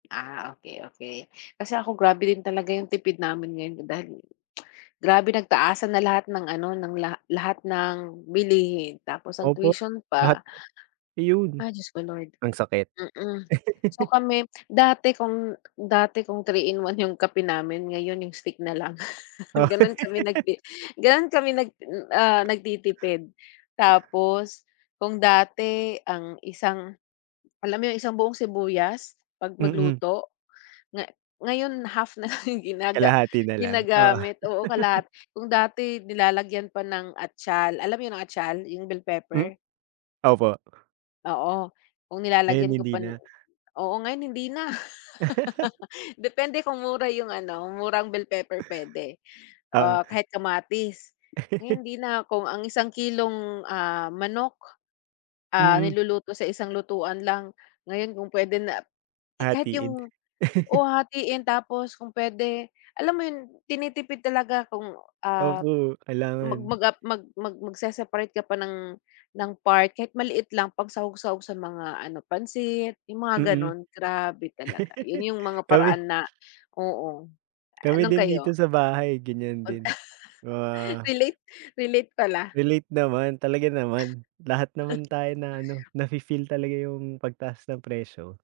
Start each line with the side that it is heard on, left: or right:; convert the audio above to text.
left: Ah, okey, okey. Kasi ako grabe din talaga 'yung tipid namin ngayon dahil grabe nagtaasan na lahat ng ano ng la lahat ng bilihin, tapos ang
right: Opo,
left: tuition
right: lahat
left: pa.
right: 'yun.
left: Ah, Diyos ko Lord,
right: Ang sakit.
left: mm. So kami, dati kung dati kung 3 in 1 'yung kape namin ngayon 'yung stick na lang,
right: Oh.
left: gano'n kami nagti gano'n kami nag, ah, nagtitipid. Tapos kung dati ang isang alam mo 'yong isang buong sibuyas, 'pag
right: Mm.
left: magluto? Nga ngayon half na lang ginaga
right: Kalahati na lang, oo.
left: ginagamit, oo kalahati. Kung dati nilalagyan pa ng atyal, alam mo 'yung atyal? 'Yung bell
right: Hmm,
left: pepper.
right: opo.
left: Oo, kung
right: Ngayon
left: nilalagyan ko
right: hindi
left: pa
right: na.
left: oo ngayon hindi na. Depende kung mura 'yung ano, murang bell pepper puwede,
right: Oo.
left: ah, kahit kamatis. Ngayon hindi na, kung ang isang kilong, ah, manok, ah,
right: Mm.
left: niluluto sa isang lutuan lang, ngayon kung puwede na kahit
right: Hahatiin.
left: 'yung, oo hahatiin tapos kung puwede, alam mo 'yun tinitipid talaga kung, ah,
right: Opo,
left: mag
right: kailangan.
left: mag, ah, mag mag magseseparate ka pa ng ng part kahit maliit lang pang sahog-sahog sa mga ano pansit, 'yung mga
right: Mm.
left: gano'n. Grabe talaga, 'yun 'yung mga
right: Kami
left: paraan na oo. Ah
right: kami
left: nung
right: din dito
left: kayo?
right: sa bahay ganiyan
left: Mag
right: din,
left: ah
right: ah
left: relate, relate pala.
right: Relate naman, talaga naman. Lahat naman tayo na ano, nafi-feel talaga 'yung pagtaas ng presyo.